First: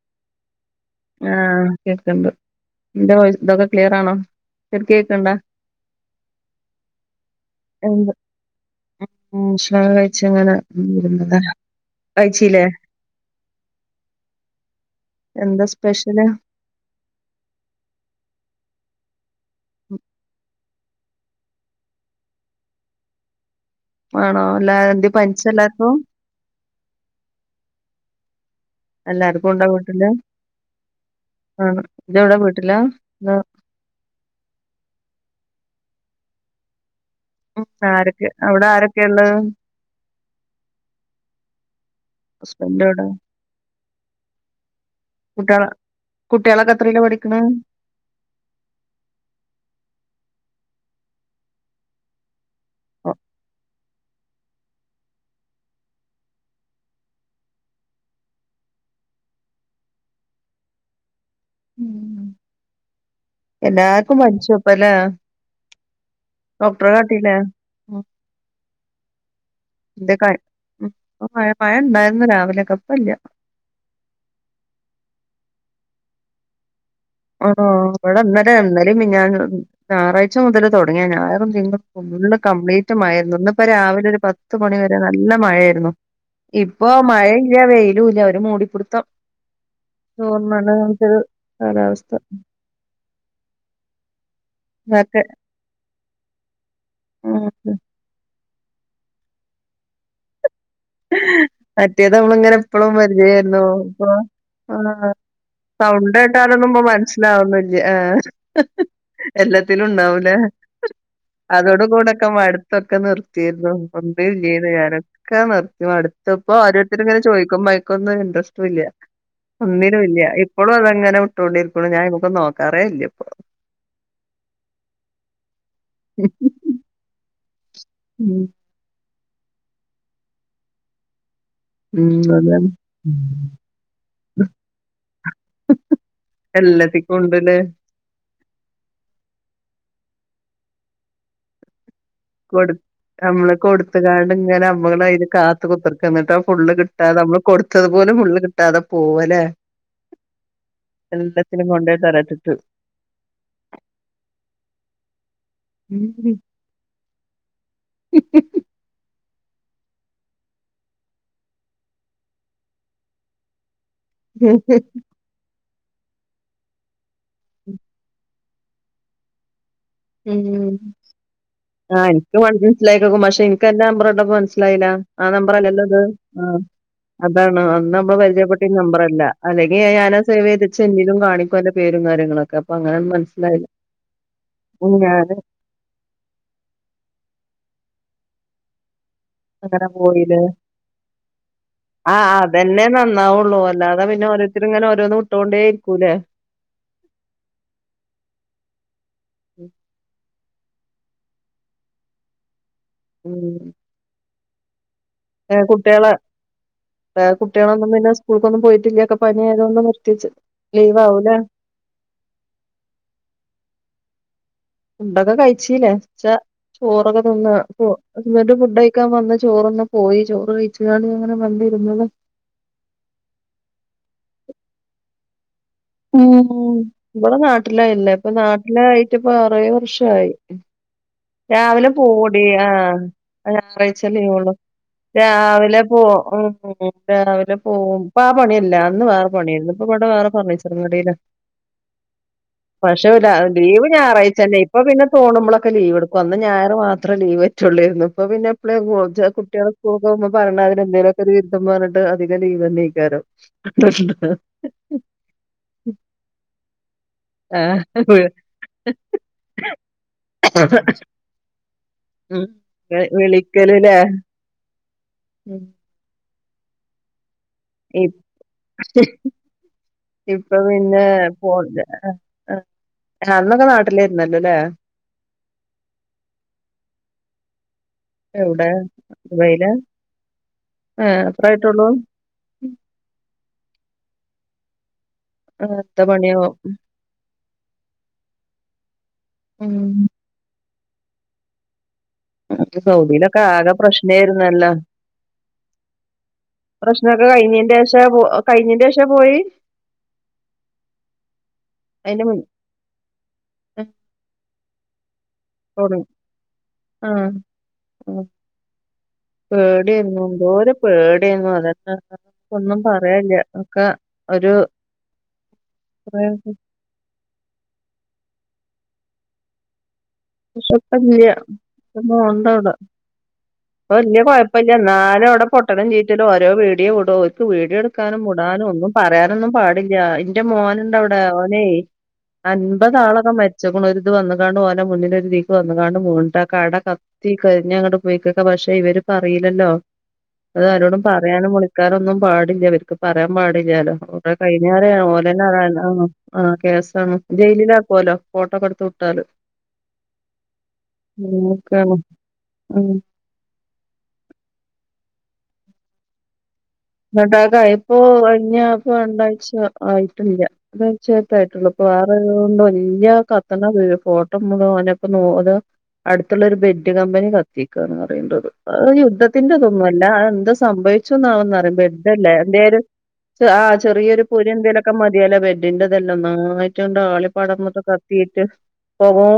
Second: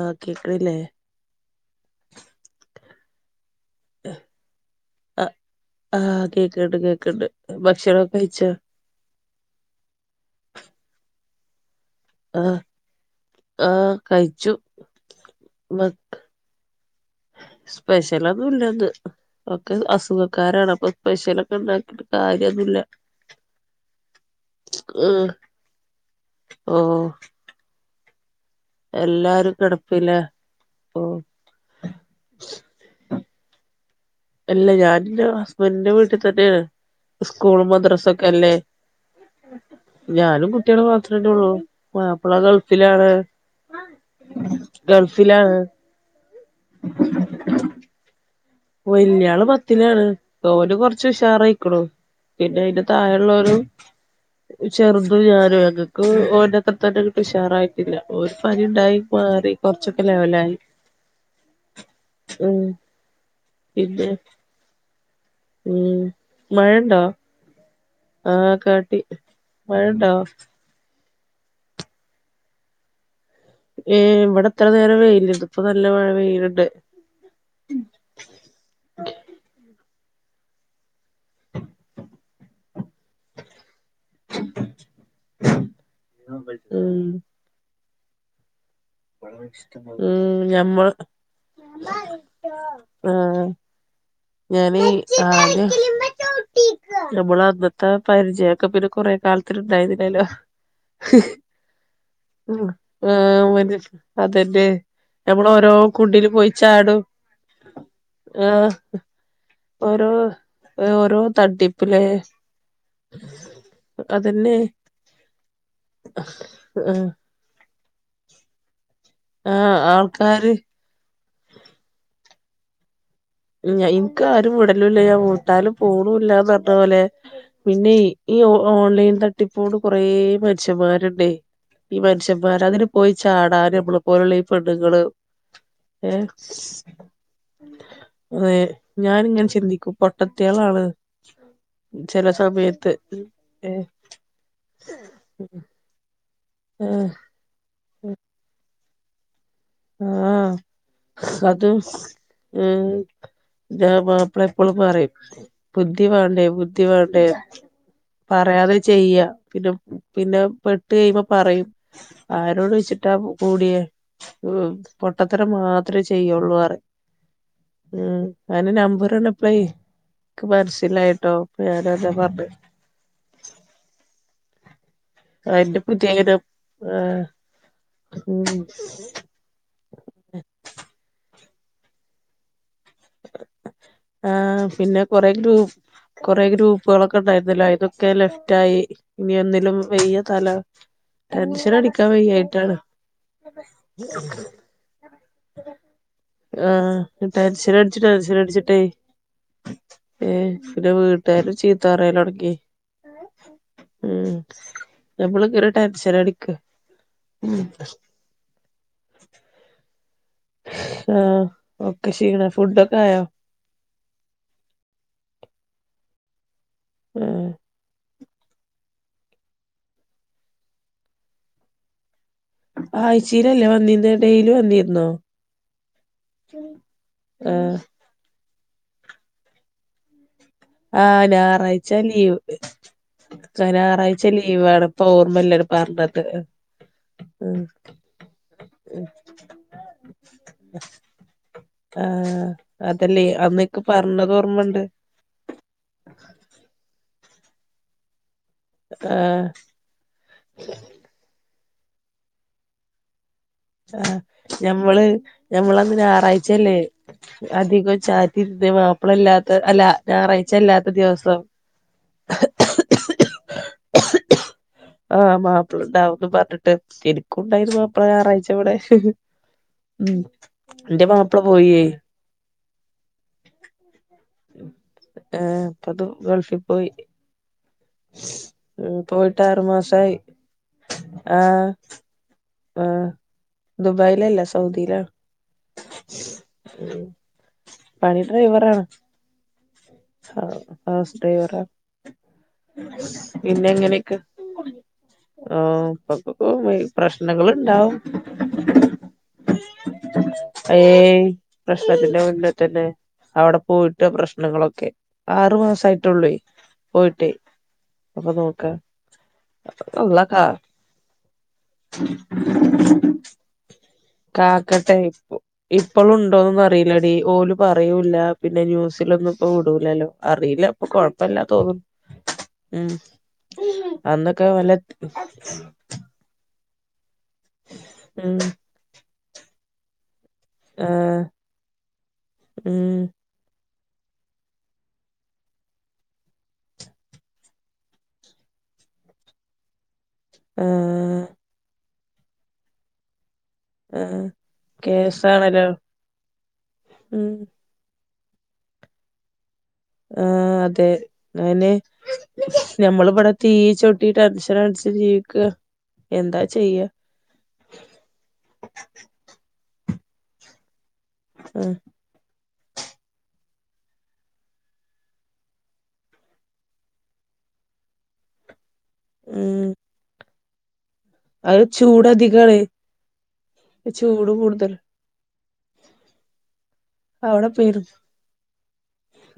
ആഹ് കേക്കണില്ലേ? ആഹ് കേക്കണ്ട് എന്റെ ഇതൊക്കെ ക്ലിയറാണോ ആഹ് കേക്കണ്ടാ? ആഹ് കേക്കണ്ട് കേക്കണ്ട് ഭക്ഷണക്കെ കഴിച്ചോ? ആഹ് ഭക്ഷണോക്കെ കഴിച്ചിങ്ങനെ [unintelligible] ആഹ് കഴിച്ചില്ലേ ആഹ് കഴിച്ചു എന്താ സ്പെഷ്യല്? സ്പെഷ്യലൊന്നുല്ല ഇന്ന് ഒക്കെ അസുഖക്കാരണ് അപ്പൊ പെഷ്യലൊക്കെ ഉണ്ടാക്കിട്ട് കാര്യമൊന്നുല്ല. ആണോ അല്ലാ എന്ത് പനിച്ചോ എല്ലാർക്കും? ഓ എല്ലാർക്കും ഉണ്ടോ വീട്ടില് കിടപ്പില്ലേ ഓഹ് ആഹ് ഇതവിടെ വീട്ടില? ഇല്ല ഞാനിന്റെ ഹസ്ബൻറിന്റെ വീട്ടിൽ തന്നെയാണ് സ്കൂൾ ഉം മദ്രസ ആരൊക്കെ ഒക്കെ അല്ലേ? അവിടെ ആരൊക്കെയാ ഇള്ളെ ഞാനും കുട്ടികാലും മാത്രല്ലെ ഉള്ളു മാപ്പിള ഹസ്ബൻഡ് എവിടെ ഗൾഫിലാണ്. ഗൾഫിലാണ്. കുട്ടികള് കുട്ടികളൊക്കെ എത്രയില് പഠിക്കണ്? വലിയാള് പത്തിലാണ് ഓന് കൊറച്ച് ഉഷാറായിക്കണു. പിന്നെ അതിന്റെ ഓ താഴുള്ള ഒരു ചെറുതും ഞാനും ഞങ്ങൾക്ക് ഓൻ്റെ അത്ര തന്നെ ഇങ്ങിട്ട് ഉഷാറായിട്ടില്ല ഒരു പനി ഉണ്ടായി മാറി. കുറച്ചൊക്കെ ലെവലായി. [inaudible] ഉം. പിന്നെ എല്ലാർക്കും പനിച്ചു ഇപ്പല്ലേ ഉം ഡോക്ടറെ മഴണ്ടോ കാട്ടീലേ? ആഹ് കാട്ടി മഴണ്ടോ? ഇന്റെ ക ഉം മഴ മഴ ഉണ്ടായിരുന്നു രാവിലെക്കെ ഇപ്പ ഇല്ല. ഏ ഇവിടെ ഇത്ര നേരം വെയിൽ ഇതിപ്പോ നല്ല മഴ പെയ്യുന്നുണ്ട്. ഹൊ ഹൊ ഇവിടെ ഇന്നലെ ഇന്നലെം മിനിയാന്നും ഞായറാഴ്ച മുതൽ തുടങ്ങിയാ ഞായറും തിങ്കളും ഫുള്ള് കംപ്ലീറ്റ് മഴയായിരുന്നു ഇന്ന് ഇപ്പ രാവിലെ ഒരു പ പത്ത് മണിവരെ നല്ല മഴായിരുന്നു ഇപ്പൊ ഉം മഴയില്ല വെയിലൂല്ല ഒരു മൂടിപ്പിടുത്തം. ഉം തോർന്നുള്ള ഞമ്മൾ നമുക്കൊരു കാലാവസ്ഥ ആഹ്. ഞാന് ഇതൊക്കെ ആഹ് നമ്മള ഉം അന്നത്തെ പരിചയം ഒക്കെ പിന്നെ കൊറെ കാലത്തിനുണ്ടായിരുന്നില്ലല്ലോ. മറ്റേത് നമ്മളിങ്ങനെ എപ്പളും പരിചയായിരുന്നോ ഇപ്പ അതന്നെ ആ നമ്മള് ഓരോ കുണ്ടില് പോയി സൗണ്ടേട്ടാലൊന്നും ഇപ്പ ചാടും മനസ്സിലാവുന്നില്ല ആഹ് ആഹ് എല്ലാത്തിലും ഓരോ ഉണ്ടാവൂലേ ഓരോ അതോട തട്ടിപ്പിലെ കൂടെക്കെ മട്ത് തൊക്കെ നിർത്തിയരുന്നു ഒന്നും അതന്നെ ഇലേർന്ന് ഞാനൊക്കെ നിർത്തി മ ടുത്തപ്പോ ആഹ് ഓരോരുത്തരിങ്ങനെ ചോയ്ക്കുമ്പോഴക്കൊന്നും ഇൻട്രസ്റ്റ ല്ല ആഹ് ഒന്നിനും ഇല്ല ആൾക്കാര് എപ്പോഴും അതങ്ങനെ ട്ടൊടിരിക്കള്ളു ഞാനൈമക്കൊന്നും നോക്കാറേ ഇല്ല ഇപ്പോ ഇൻക്ക് ആരും വിടലുംല്ല ഞാൻ വിട്ടാലും പോണില്ലന്ന് പറഞ്ഞ പോലെ പിന്നെ ഉം ഈഓ ഓൺലൈൻ തട്ടിപ്പോട് കുറെ മനുഷ്യന്മാരുണ്ടേ ഈ ഉം മനുഷ്യന്മാര് അതാണ് അങ്ങനെ പോയി ചാടാന് നമ്മെ പോലെയുള്ള ഈ പെണ്ണുങ്ങള് ഏഹ് എല്ലത്തിക്കും ഉണ്ട് ല്ലേ അതെ ഞാനിങ്ങനെ ചിന്തിക്കും പൊട്ടത്തിയൾ ആണ് എന്ന് ചെല സമയ കൊട് നമ്മള് കൊട്ത്ത് ങ്ങാണ്ട് ഇങ്ങനെ നമ്മള്‌ അയിന് കാത്ത് കുത്ത്റ്ക്ക എന്നിട്ടൊ ഫുള് ആഹ് കിട്ടാതെ നമ്മള് കൊടുത്തത് പോലും ഫുള് കിട്ടാതെ പോവല്ലെ ആഹ് അത് കൊണ്ടോയി തരട്ടിട്ട് ഉം ന്റ മാപ്ലള എപ്പോളും പറിം ബുദ്ധി വാണ്ടേ ബുദ്ധി വാണ്ടേ പറയാതെ ചെയ്യാ പിന്നെ പിന്നെ പെട്ട് കഴിയുമ്പോ പറയും ആരോട് ചോയിച്ചിട്ടാ കൂടിയേ ഓ പൊട്ടത്തരം മാത്ര ചെയ്യുള്ളൂറിയും ഉം അന്റെ നമ്പർ കണ്ടപ്ലേ ക്ക് ഉം മനസ്സിലായിട്ടോ ഞാനതാ പറഞ്ഞേ ലൈകക്കും പക്ഷെ ഇന്ക്ക് അന്റെ നമ്പറണ്ടപ്പോ മനസിലായില്ല. ആ അയിന്റെ നമ്പറല്ലല്ലോ ഇത് പുതിയ ഇനം ആ ആഹ് അതാണ് അന്ന് നമ്മള് ഉം പരിചയപെട്ടിന നമ്പറല്ല അല്ലെങ്കി ഞാനാ സേവയ്തച്ചങ്കിലും കാണിക്കും അന്റെ പേരും കാര്യങ്ങളൊക്കെ അപ്പൊ അങ്ങനെ ഒന്നും മനസ്സിലായി ആ പിന്നെ കൊറെ ഗ്രൂ കുറെ ഗ്രൂപ്പുകളൊക്കെ ഉണ്ടായിരുന്നല്ലോ അയിന്നോക്കെ ലെഫ്റ്റയി ഇനി ഒന്നിലും അങ്ങനെ വെയ്യ തല ടെൻഷനടിക്ക ആഹ് അതന്നെ നന്നാവുള്ളൂ അല്ലാതെ പിന്നെ ഓരോരുത്തരി ങ്ങനെ ഓരോന്നും വിട്ടോണ്ട് രിക്കൂല്ലേ ആഹ് ടെൻഷനട് ച്ച് ടെൻഷൻ ച്ചിട്ടേ ഏ പിന്നെ വീട്ടാരുംചീത്തപറയലോടങ്ങി ഉം ഉം നമ്മള് ഏ, ങ്ങനെ കുട്ടികളെ ടെൻഷനടിക്ക് ഏ, ഉം കുട്ടികളൊന്നും പിന്നെ സ്കൂൾക്കൊന്നും പോയിട്ടില്ല പനിയായതൊണ്ട് നിർത്ത്യ ച്ച് ആഹ് ഓക്കെ ക്ഷീണാ ഫുഡ് ഒക്കെ ആയോ ഫുഡോക്കെ കഴിച്ചില്ലേ ഉച്ച ചോറൊക്കെ ആഹ് തിന്ന് പോ ഇങ്ങട്ട്ഫുഡ്ഴിക്കാൻ വന്ന് ചോറ്ന്ന് പോയി ചോറ് കഴിച്ങ്ങാണ്ട് ങ്ങനെ വന്നിരുന്നത ആയ് ചീലല്ലേ വന്നിനെ ഡെയ്‌ലി വന്നിനോ ഉം ഇവിടെ ആഹ് നാട്ടിലായില്ലേ ഇപ്പ നാട്ടിലായിട്ട്ഇപ്പ അറേ ഏഴ്‌വർ ഷായി ആഹ് രാവിലെ ഞായറാഴ്ച ലീവ് പോവ്യടി ആഹ് ഞാറാഴ്ച ഞായറാഴ്ച ലീവോള്ളൂ ലീവാണ് ഇപ്പൊ ഓർമ്മയില്ല രാവിലെ പോ പറഞ്ഞത് ഉ രാവിലെ ഉം പോവും പ്പാ ആ പണിയല്ല അന്ന് വേറെ പണിയേന്നു ഇപ്പ ഇവിടെ വേറെ ഫർണീച്ചറും കടേലാ ആഹ് പക്ഷെ അതല്ലേ ല അന്നക്ക് ലീവ് പറഞ്ഞത് ഞാറാഴ്ച്ച തന്നെയാ ഇപ്പൊ ഓർമ്മണ്ട് പിന്നെ തോണുമ്പളൊക്കെ ലീവ് എടുക്കും അന്ന് ഞായറ് മാത്രേ ലീവ് പറ്റൂള്ളേരുന്നു ഇപ്പൊ പിന്നെ ഇപ്ലേ ആഹ് പോള്ച്ചകുട്ട്യേള് സ്കൂള്ക്കോകുമ്പോ പറേണ അതിനെന്തേലോക്കെ ഒരു വിരുദ്ധം പറഞ്ഞിട്ട് അധികം ലീവന്നേ മിക്കവാറും ആഹ് ഞമ്മള് ഞമ്മളന്ന് ഞാറാഴ്ച്ചയല്ലേ അധികം ചാറ്റി ഇർന്നത് മാപ്ലള ഇല്ലാത്ത അല്ല ഞായറാഴ്ച അല്ലാത്ത ദിവസം വിളിക്കലല്ലേ ആഹ് മാപ്ലണ്ടാവുന്ന് പറഞ്ഞിട്ട് എനിക്കുംണ്ടായിരുന്ന അപ്ലാ ഇപ്പ ഞാറാഴ്ച ഇപ്പൊ പിന്നെ എന്റെ മാപ്പിള ഫോൺ പോയേ [unintelligible] ആഹ് ആഹ് അന്നൊക്കെ നാട്ടിലായിരുന്നല്ലോല്ലേ ആഹ് ഇപ്പതു ഗൾഫി പോയി എവിടെ ഉം പോയിട്ട് ആറു ദുബൈയിലാ മാസായി ആഹ് അത്രായിട്ടൊള്ളൂ ആഹ് ദുബായിലല്ല സൗദിയിലാ ആഹ് അത്ത പണിയാവും പണി ഡ്രൈവറാണ് ഉം ആഹ് ഹൗസ് ഡ്രൈവറാ സൗദിയിലൊക്കെ ആകെ പിന്നെങ്ങനെക്കെ പ്രശ്നമായിരുന്നല്ലോ ഓഹ് ഇപ്പൊക്കപ്പോ പ്രശ്നമൊക്കെ കഴിഞ്ഞതിന്റെ പ്രശ്നങ്ങളുണ്ടാവും ശേഷം കഴിഞ്ഞതിന്റെ ശേഷം പോയി ഏയ്‌ പ്രശ്നത്തിന്റെ അതിന്റെ മുന്നേ തന്നെ അവിടെ മുന്നേ പോയിട്ട് പ്രശ്നങ്ങളൊക്കെ ആറു മാസയിട്ടുള്ളേ ആഹ് പോയിട്ടേ അപ്പൊ നോക്കാ പേടിയാരുന്നു എന്തോര പേടി [unintelligible] അതക്കെ ഒന്നും പറയാനില്ല ഒക്കെ ഒരു കാക്കട്ടെ ഇപ്പോ ഇപ്പോളും ഇല്ല ഉണ്ടോന്നൊന്നും അറിയില്ലടി ഓല് പറയൂല്ല പിന്നെ ന്യൂസിലൊന്നും ഇപ്പോ വിടൂലല്ലോ അറിയില്ല ഇപ്പൊ കൊഴപ്പല്ല [unintelligible] തോന്നുന്നു ഉണ്ടവിടെ ഉം പ്പ വല്ല്യ അന്നൊക്കെ കൊഴപ്പില്ല വല്ല എന്നാനും അവിടെ പൊട്ടലും ചീ റ്റല് ഓരോ വീഡിയോ വിടോ ഓക്ക് വീഡിയോ എടുക്കാനും ഉം മുടാനും ഒന്നും പറയാനൊന്നും പാടില്ലാ [unintelligible] എന്റെ ആ മോനുണ്ട് അവിടെ ഓനെ ഉം അൻപതാളൊക്കെ മരിച്ചിക്കുണു ഒരിത് വന്ന് കാണ്ട് ഓനെ മുന്നില് ലേക്ക് വന്ന്ങ്ങാണ്ട് മൂൺട്ട കട കത്തി കഴിഞ്ഞങ്ങ്ട് പോയിക്കക്കെ പക്ഷെ ഇവര് പറയില്ലല്ലോ അത് ആ ആരോടും പറയാനും വുളിക്കാനൊന്നും പാടില്ല അവർക്ക് പറയാൻ പാടില്ലാലോ ആ [unintelligible] കഴിഞ്ഞാര ഓലന്നെ കേസാണല്ലോ [unintelligible] ആഹ് കേസാണ് ഉം ജയിലിലാക്കുവല്ലോ ഫോട്ടോക്കെടുത്ത് വിട്ടാല് ആഹ് അതെ അയിന് അങ്ങനെയൊക്കെയാണ് ഉം ഞമ്മളിവിടെ തീയി ചവിട്ടീട്ട് ടെൻഷനടിച്ച് ജീവിക്കുവാ എന്താ ചെയ്യാ ന്ന്ണ്ടാകാ അയിപ്പോ കഴിഞ്ഞ അപ്പ രണ്ടാഴ്ച്ച ആയിട്ടില്ല എന്താച്ചാ ക്ക്യായിട്ടുള്ളൂ ഉം ഇപ്പൊ വേറെ അത് കൊണ്ട് വല്ല്യ കത്തണ വീ ഫോട്ടോ മുഴുവനൊക്കെ നോ അത് അടുത്തുള്ളൊരു ബെഡ് കമ്പനി കത്തിക്കാന്ന് പറയേണ്ടത് ആഹ് യു ഉം ദ്ധത്തിന്റെതൊന്നും അല്ലാ അതെന്തോ സംഭവിച്ചൂന്ന് ആന്ന് അത് പറയും ചൂട് ബെഡല്ലേ എ അധികാണ് ആഹ് ചെറിയൊരു ചൂട് പുരി കൂടുതൽ എന്തേലൊക്കെ മതിയല്ലേ ബെഡിന്റെതെല്ലാം നായി റ്റണ്ട് അവിടെ ആളിപ്പടർന്നൊക്കെ പെരും കത്തിയിട്ട്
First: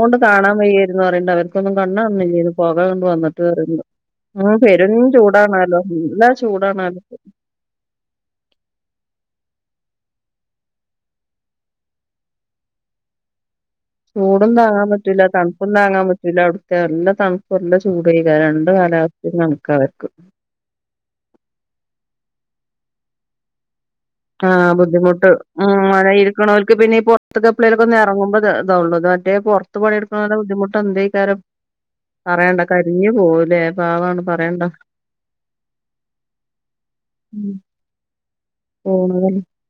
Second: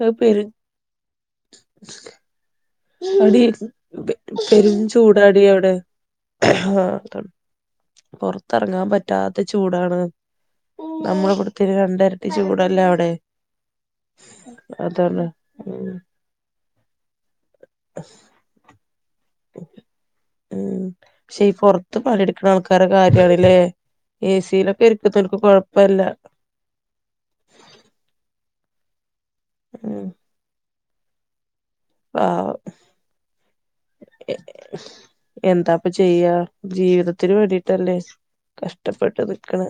അത് പെരും കാണാൻ വയ്യായിരുന്നു പറയണ്ട് അവർക്കൊന്നും കണ്ണ് കാണുന്നില്ലാരുന്നു പോകാ കൊണ്ട് വന്നിട്ട് അടി വരുന്നു ഉം പെരും ചൂടാടി അവിടെ ചൂടാണാലോ നല്ല ചൂടാണ് ഓല്ക്ക് അതാണ് പൊറത്തിറങ്ങാൻ പറ്റാത്ത ചൂടാണ് നമ്മളിവിടുക്കൊരു രണ്ടെരട്ടി ചൂടല്ലേ അവിടെ ചൂടും താങ്ങാൻ അതാണ് പറ്റൂല്ല തണുപ്പും ഉം താങ്ങാൻ പറ്റൂല്ല അവിടുത്തെ നല്ല തണു കൊല്ല ചൂട് ചെയക രണ്ട് കാലാവസ്ഥയും കണക്കാ അവർക്ക് ഉം പക്ഷെ ഈ പൊറത്ത് പണിയെടുക്കണ ആൾക്കാരെ കാര്യാണല്ലേ ആഹ് ബുദ്ധിമുട്ട് ഉം [unintelligible] ക്കണോല്ക്ക് പിന്നെ ഈ പൊറത്തെക്കെപ്പളോലൊക്കെ ഇറങ്ങുമ്പോ ഇത ഉള്ളൂത് മറ്റേ പൊറത്ത് പണി ഉം എടുക്കലോലെ ബുദ്ധിമുട്ട് ട്ടന്തക്കാരം പാവം പറയണ്ട കരിഞ്ഞു പോവൂലേ പാവാണ് പറയണ്ട എന്താപ്പൊ ചെയ്യാ ജീവിതത്തിന് വേണ്ടിട്ടല്ലേ കഷ്ടപ്പെട്ട് പോണതല്ലേ ന്ന്ക്ക്ണ്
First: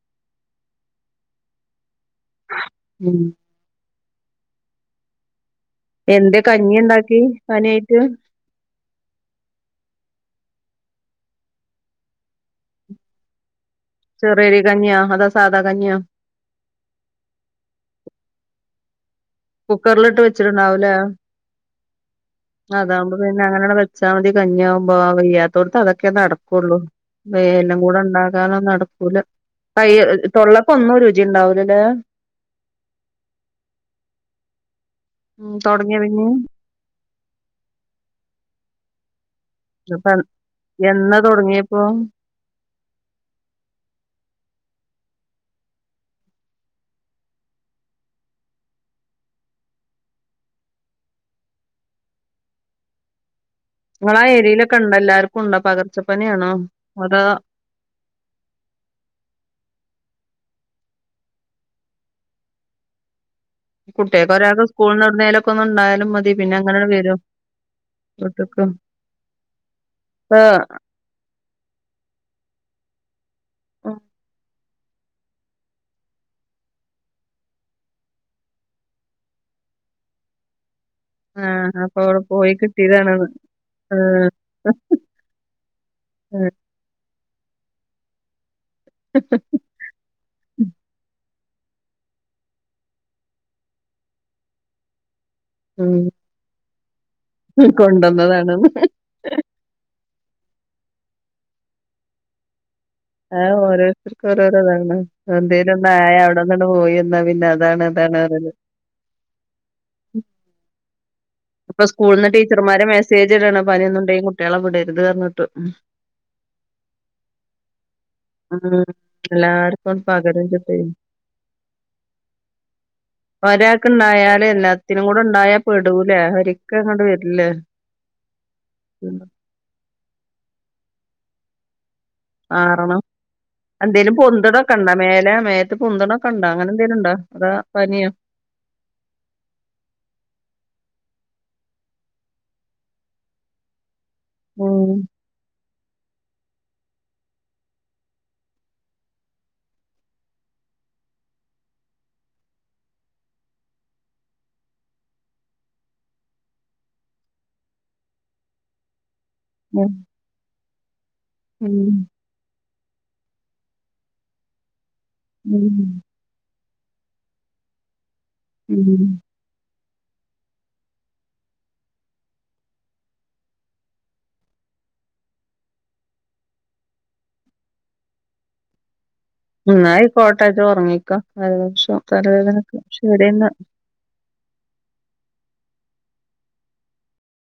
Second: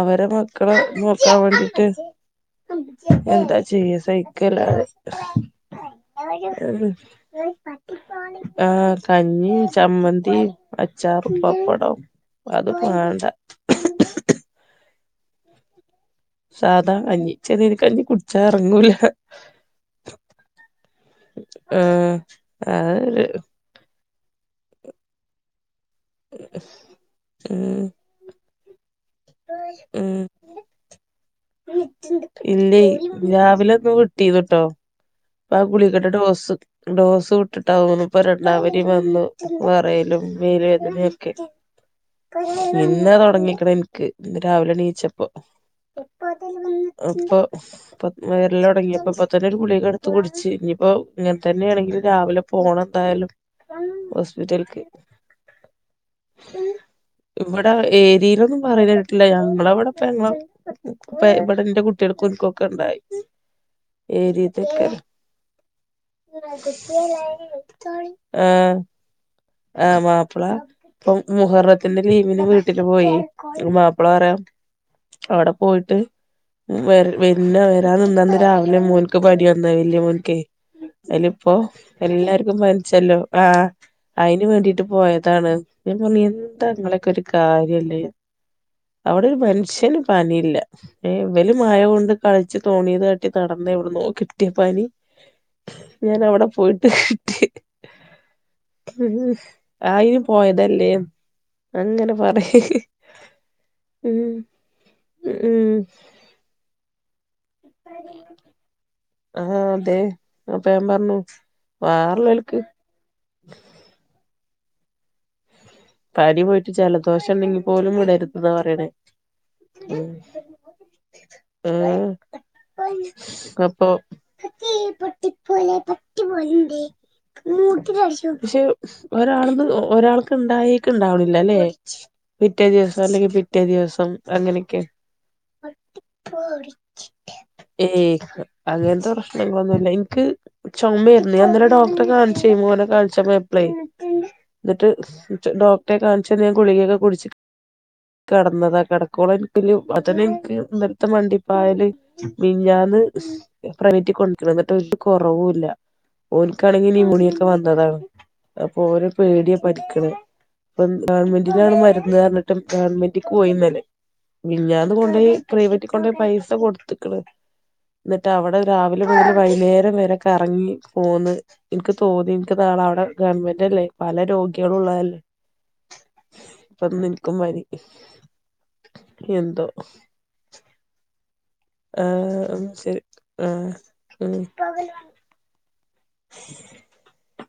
അവരെ മക്കളെ നോക്കാൻ വേണ്ടിട്ട് ഉം എന്താ ചെയ്യ സൈക്കല്ലാതെ എന്തെ കഞ്ഞിയാണ്ടാക്കി പനി അയ്റ്റ് ആഹ് കഞ്ഞി, ചമ്മന്തി, അച്ചാറു പപ്പടം അതും മാണ്ട ചെറിയരി കഞ്യോ അതാ സാധാ കഞ്യോ സാദാ കഞ്ഞി ചെറിയരി കഞ്ഞി കുടിച്ചാ എറങ്ങൂല കുക്കറിലിട്ട് വെച്ചിട്ടുണ്ടാവൂലേ ആഹ് അതാകുമ്പോ അത് പിന്നെ അങ്ങന ആണ്ട് ച്ചാമതി കഞ്ഞിയാവുമ്പോ വയ്യാ ത്തോട്ത്ത് അതൊക്കെ നടക്കൊള്ളൂ വ എല്ലം ഉം കൂടെ ഇണ്ടാകാനോന്നടക്കു ക്കൂല അയ് ഉം തൊള്ളക്കൊന്നും രുചിണ്ടാവൂലല്ലേ ഇല്ലേയ് രാവിലെ ഒക്കെ വിട്ടീന്ന്ട്ടോ ഉം പ്പൊ ആ തൊടങ്ങിയ ഗുളികടെ പിന്നെ ഡോസ് ഡോസ് വ്ട്ട്ട്ടാതോന്ന്ണ് ഇപ്പൊ രണ്ടാം പനിം വന്നു ഇപ്പ വെറയലും എന്നാ മേൽവേദനയൊക്കെ തൊടങ്ങിയപ്പോ ഇന്നാ തൊടങ്ങിക്ക്ണെ ഇനക്ക് ഇന്ന് രാവിലെ ണീച്ചപോ അപ്പൊ ഇപ്പ വെര്ലൊടങ്ങിയപ്പൊ അപ്പതന്നെ ഒരു ഗുളിക ഇട് ത്ത് കുടിച്ച് ഇനിയിപ്പോ ഇങ്ങനെ തന്നെയാണെങ്കിൽ രാവിലെ പോണം എന്തായാലും ങ്ങളെ ആഹ് ഹോസ്പിറ്റൽക്ക് ഏരിയയിലൊക്കെണ്ടോ എല്ലാർക്കുംണ്ടോ പകർച്ചപ്പനിയാണോ അതോ ടെ ഏരിയയിലൊന്നും പറയിണേട്ട്ല ഞങ്ങളവിടെപ്പ ഞങ്ങളാ പ്പെ ഇവിടെ ന്റെ കുട്ടിയേള്ക്കും ഇൻകൊക്കെണ്ടായി കുട്ടിയാകൊരാക്ക് സ്കൂൾന്നെവ്ട്ന്നേലൊക്കെന്ന് ണ്ടായാലും മതി പിന്നെ അങ്ങനെണ് വരും വീട്ട്ക്ക് ആഹ് ആഹ് ഇപ്പ മാപ്പള ഇപ്പം മുഹറത്തിന്റെ ലീവിന് വീട്ടില് പോയെയ് അപ്പൊ മാപ്പിള റ്യാ അവിടെ പോയിട്ട് വെര് വെല്ല വരാന്നിന്നന്ന് രാവിലെ മോന്ക് പനി വന്ന് വല്യേ മോൻക്കേയ് അയ്ല് പ്പോ ആഹ് അപ്പൊ അവിടെ പോയി എല്ലാര്ക്കും പനിച്ചല്ലോ കിട്ടിയതാണ്ന്ന് ആഹ് ഏഹ് അയ്ന് വേണ്ടിട്ട് പോയതാണ് ഞാൻ പറഞ്ഞ് ഉം എന്താങ്ങളൊക്കെ ഒരു കാര്യല്ലേ അവ്ടെ ഒരു മനുഷ്യന് പനിയില്ല ഏഹ് ഇവല് മയ കൊണ്ട് കളിച്ചു തോണിയതാട്ടി നടന്ന് എവിട്ന്നോ കിട്ടിയപ്പനി ഞാനഅവിടെ പോയിട്ട് കിട്ടി കൊണ്ടെന്നതാണ്ന്ന് ഇഹ് ഹ് ആയിന് പോയതല്ലേ അങ്ങനെ പറിം ആഹ് ഓരോരുത്തർക്കും ഓരോരോതാണ് ഉം എന്തേലുവൊന്നായ അവിടെന്നാണ് പോയിന്നാ പിന്നെ താണ് താണ് റേല് ആഹ് അതെ അപ്പോ ഞ പറഞ്ഞു ഇപ്പൊ സ്കൂളിന്ന് വേറെള്ളോൽക്ക് ടീച്ചർമാര് മെസേജ് ഇടാണ് പനിയൊന്നുണ്ടെ കുട്ടിയാളെ വിടരുത് പറഞ്ഞിട്ട് പനി പോയിട്ട് ജലദോഷണ്ടെങ്കിൽ പോലും വിടരുത് ന്ന പറയണേ ഉം പകരു ച്ച്ട്ടെയ് ആഹ് അപ്പൊ ഒരാൾക്ക് ഇണ്ടായാല് [unintelligible] എല്ലാത്തിനും കൂടെ പക്ഷേ ഉണ്ടായാ പെടൂലേ ഒരിക്ക അങ്ങോട്ട് വരില്ലേ ഉം. കാണുമ്പോ ഒരാൾക്ക് ഇണ്ടായേക്ക് ഇണ്ടാവണില്ലല്ലേ പിറ്റേ ദിവസം മാറണം അല്ലെങ്കി പിറ്റേ ദിവസം എന്തേലും പൊന്തണൊക്കെ അങ്ങനൊക്കെ ഇണ്ടാ മേലെ മേത്ത് പൊന്തണൊക്കെ ഇണ്ടാ അങ്ങനെ എന്തേലും ഇണ്ടാ അതാ പനിയോ ഏയ് ഹ് അങ്ങനത്തെ പ്രശ്നങ്ങളൊന്നുല്ല ഇൻക്ക് ചൊമേര്ന്നേ ഞാന് ഇന്നലെ ഡോക്ടറെ കാണിച്ച് മോനെ കാണിചപോ പ്ലെയ് ഉം ന്നട്ട് ഡോക്ടറെ കാണിച്ച് ഞാന് ഗുളികൊക്കെ കുടിച്ചി കെട്ന്നതാ കെടക്കോളം ഇൻക്ക് [unintelligible] ഇൻക്ക് ഇന്നല്ത്തെ മണ്ടിപ്പായല് മിനിഞ്ഞാന്ന് പ്രൈവറ്റി കൊണ്ട് വന്ന്ട്ട് ഒര് കൊറവുല്ല ഓനിക്കാണെങ്കി നീമോണിയൊക്കെ വന്നതാണ് അപ്പൊ ഓന് പേടിയ ഉം പനിക്കണേ ഇപ്പം ഗവൺമെൻറ്റിലാണ് ഉം മരുന്ന് റഞ്ഞിട്ട് ഗവൺമെന്റക് പോയി ന്നലെ മിൻഞ്ഞാന്ന് കൊണ്ടോയി പ്രൈവറ്റ് കൊണ്ടോയി പൈസ കൊടുത്ക്ക്ണ് എന്നിട്ട് അവിടെ ഉം രാവിലെ ഉം മുതല് വൈന്നേരം വരെ കറങ്ങി പോന്ന് എനിക്ക് തോന്നി എനിക്ക് നാളെ അവിടെ ഗവൺമെന്റ് അല്ലേ പല രോഗികളും ഉള്ളതല്ലേ ഇപ്പന്ന് എനിക്കും പനി എന്തോ എന്നായികോട്ടെ ജ്ജ് ഉറങ്ങിക്കൊ ജലദോഷം ആഹ് തലവേദനോക്കെ ശരി ശെരിന്നാ ആഹ് ഉം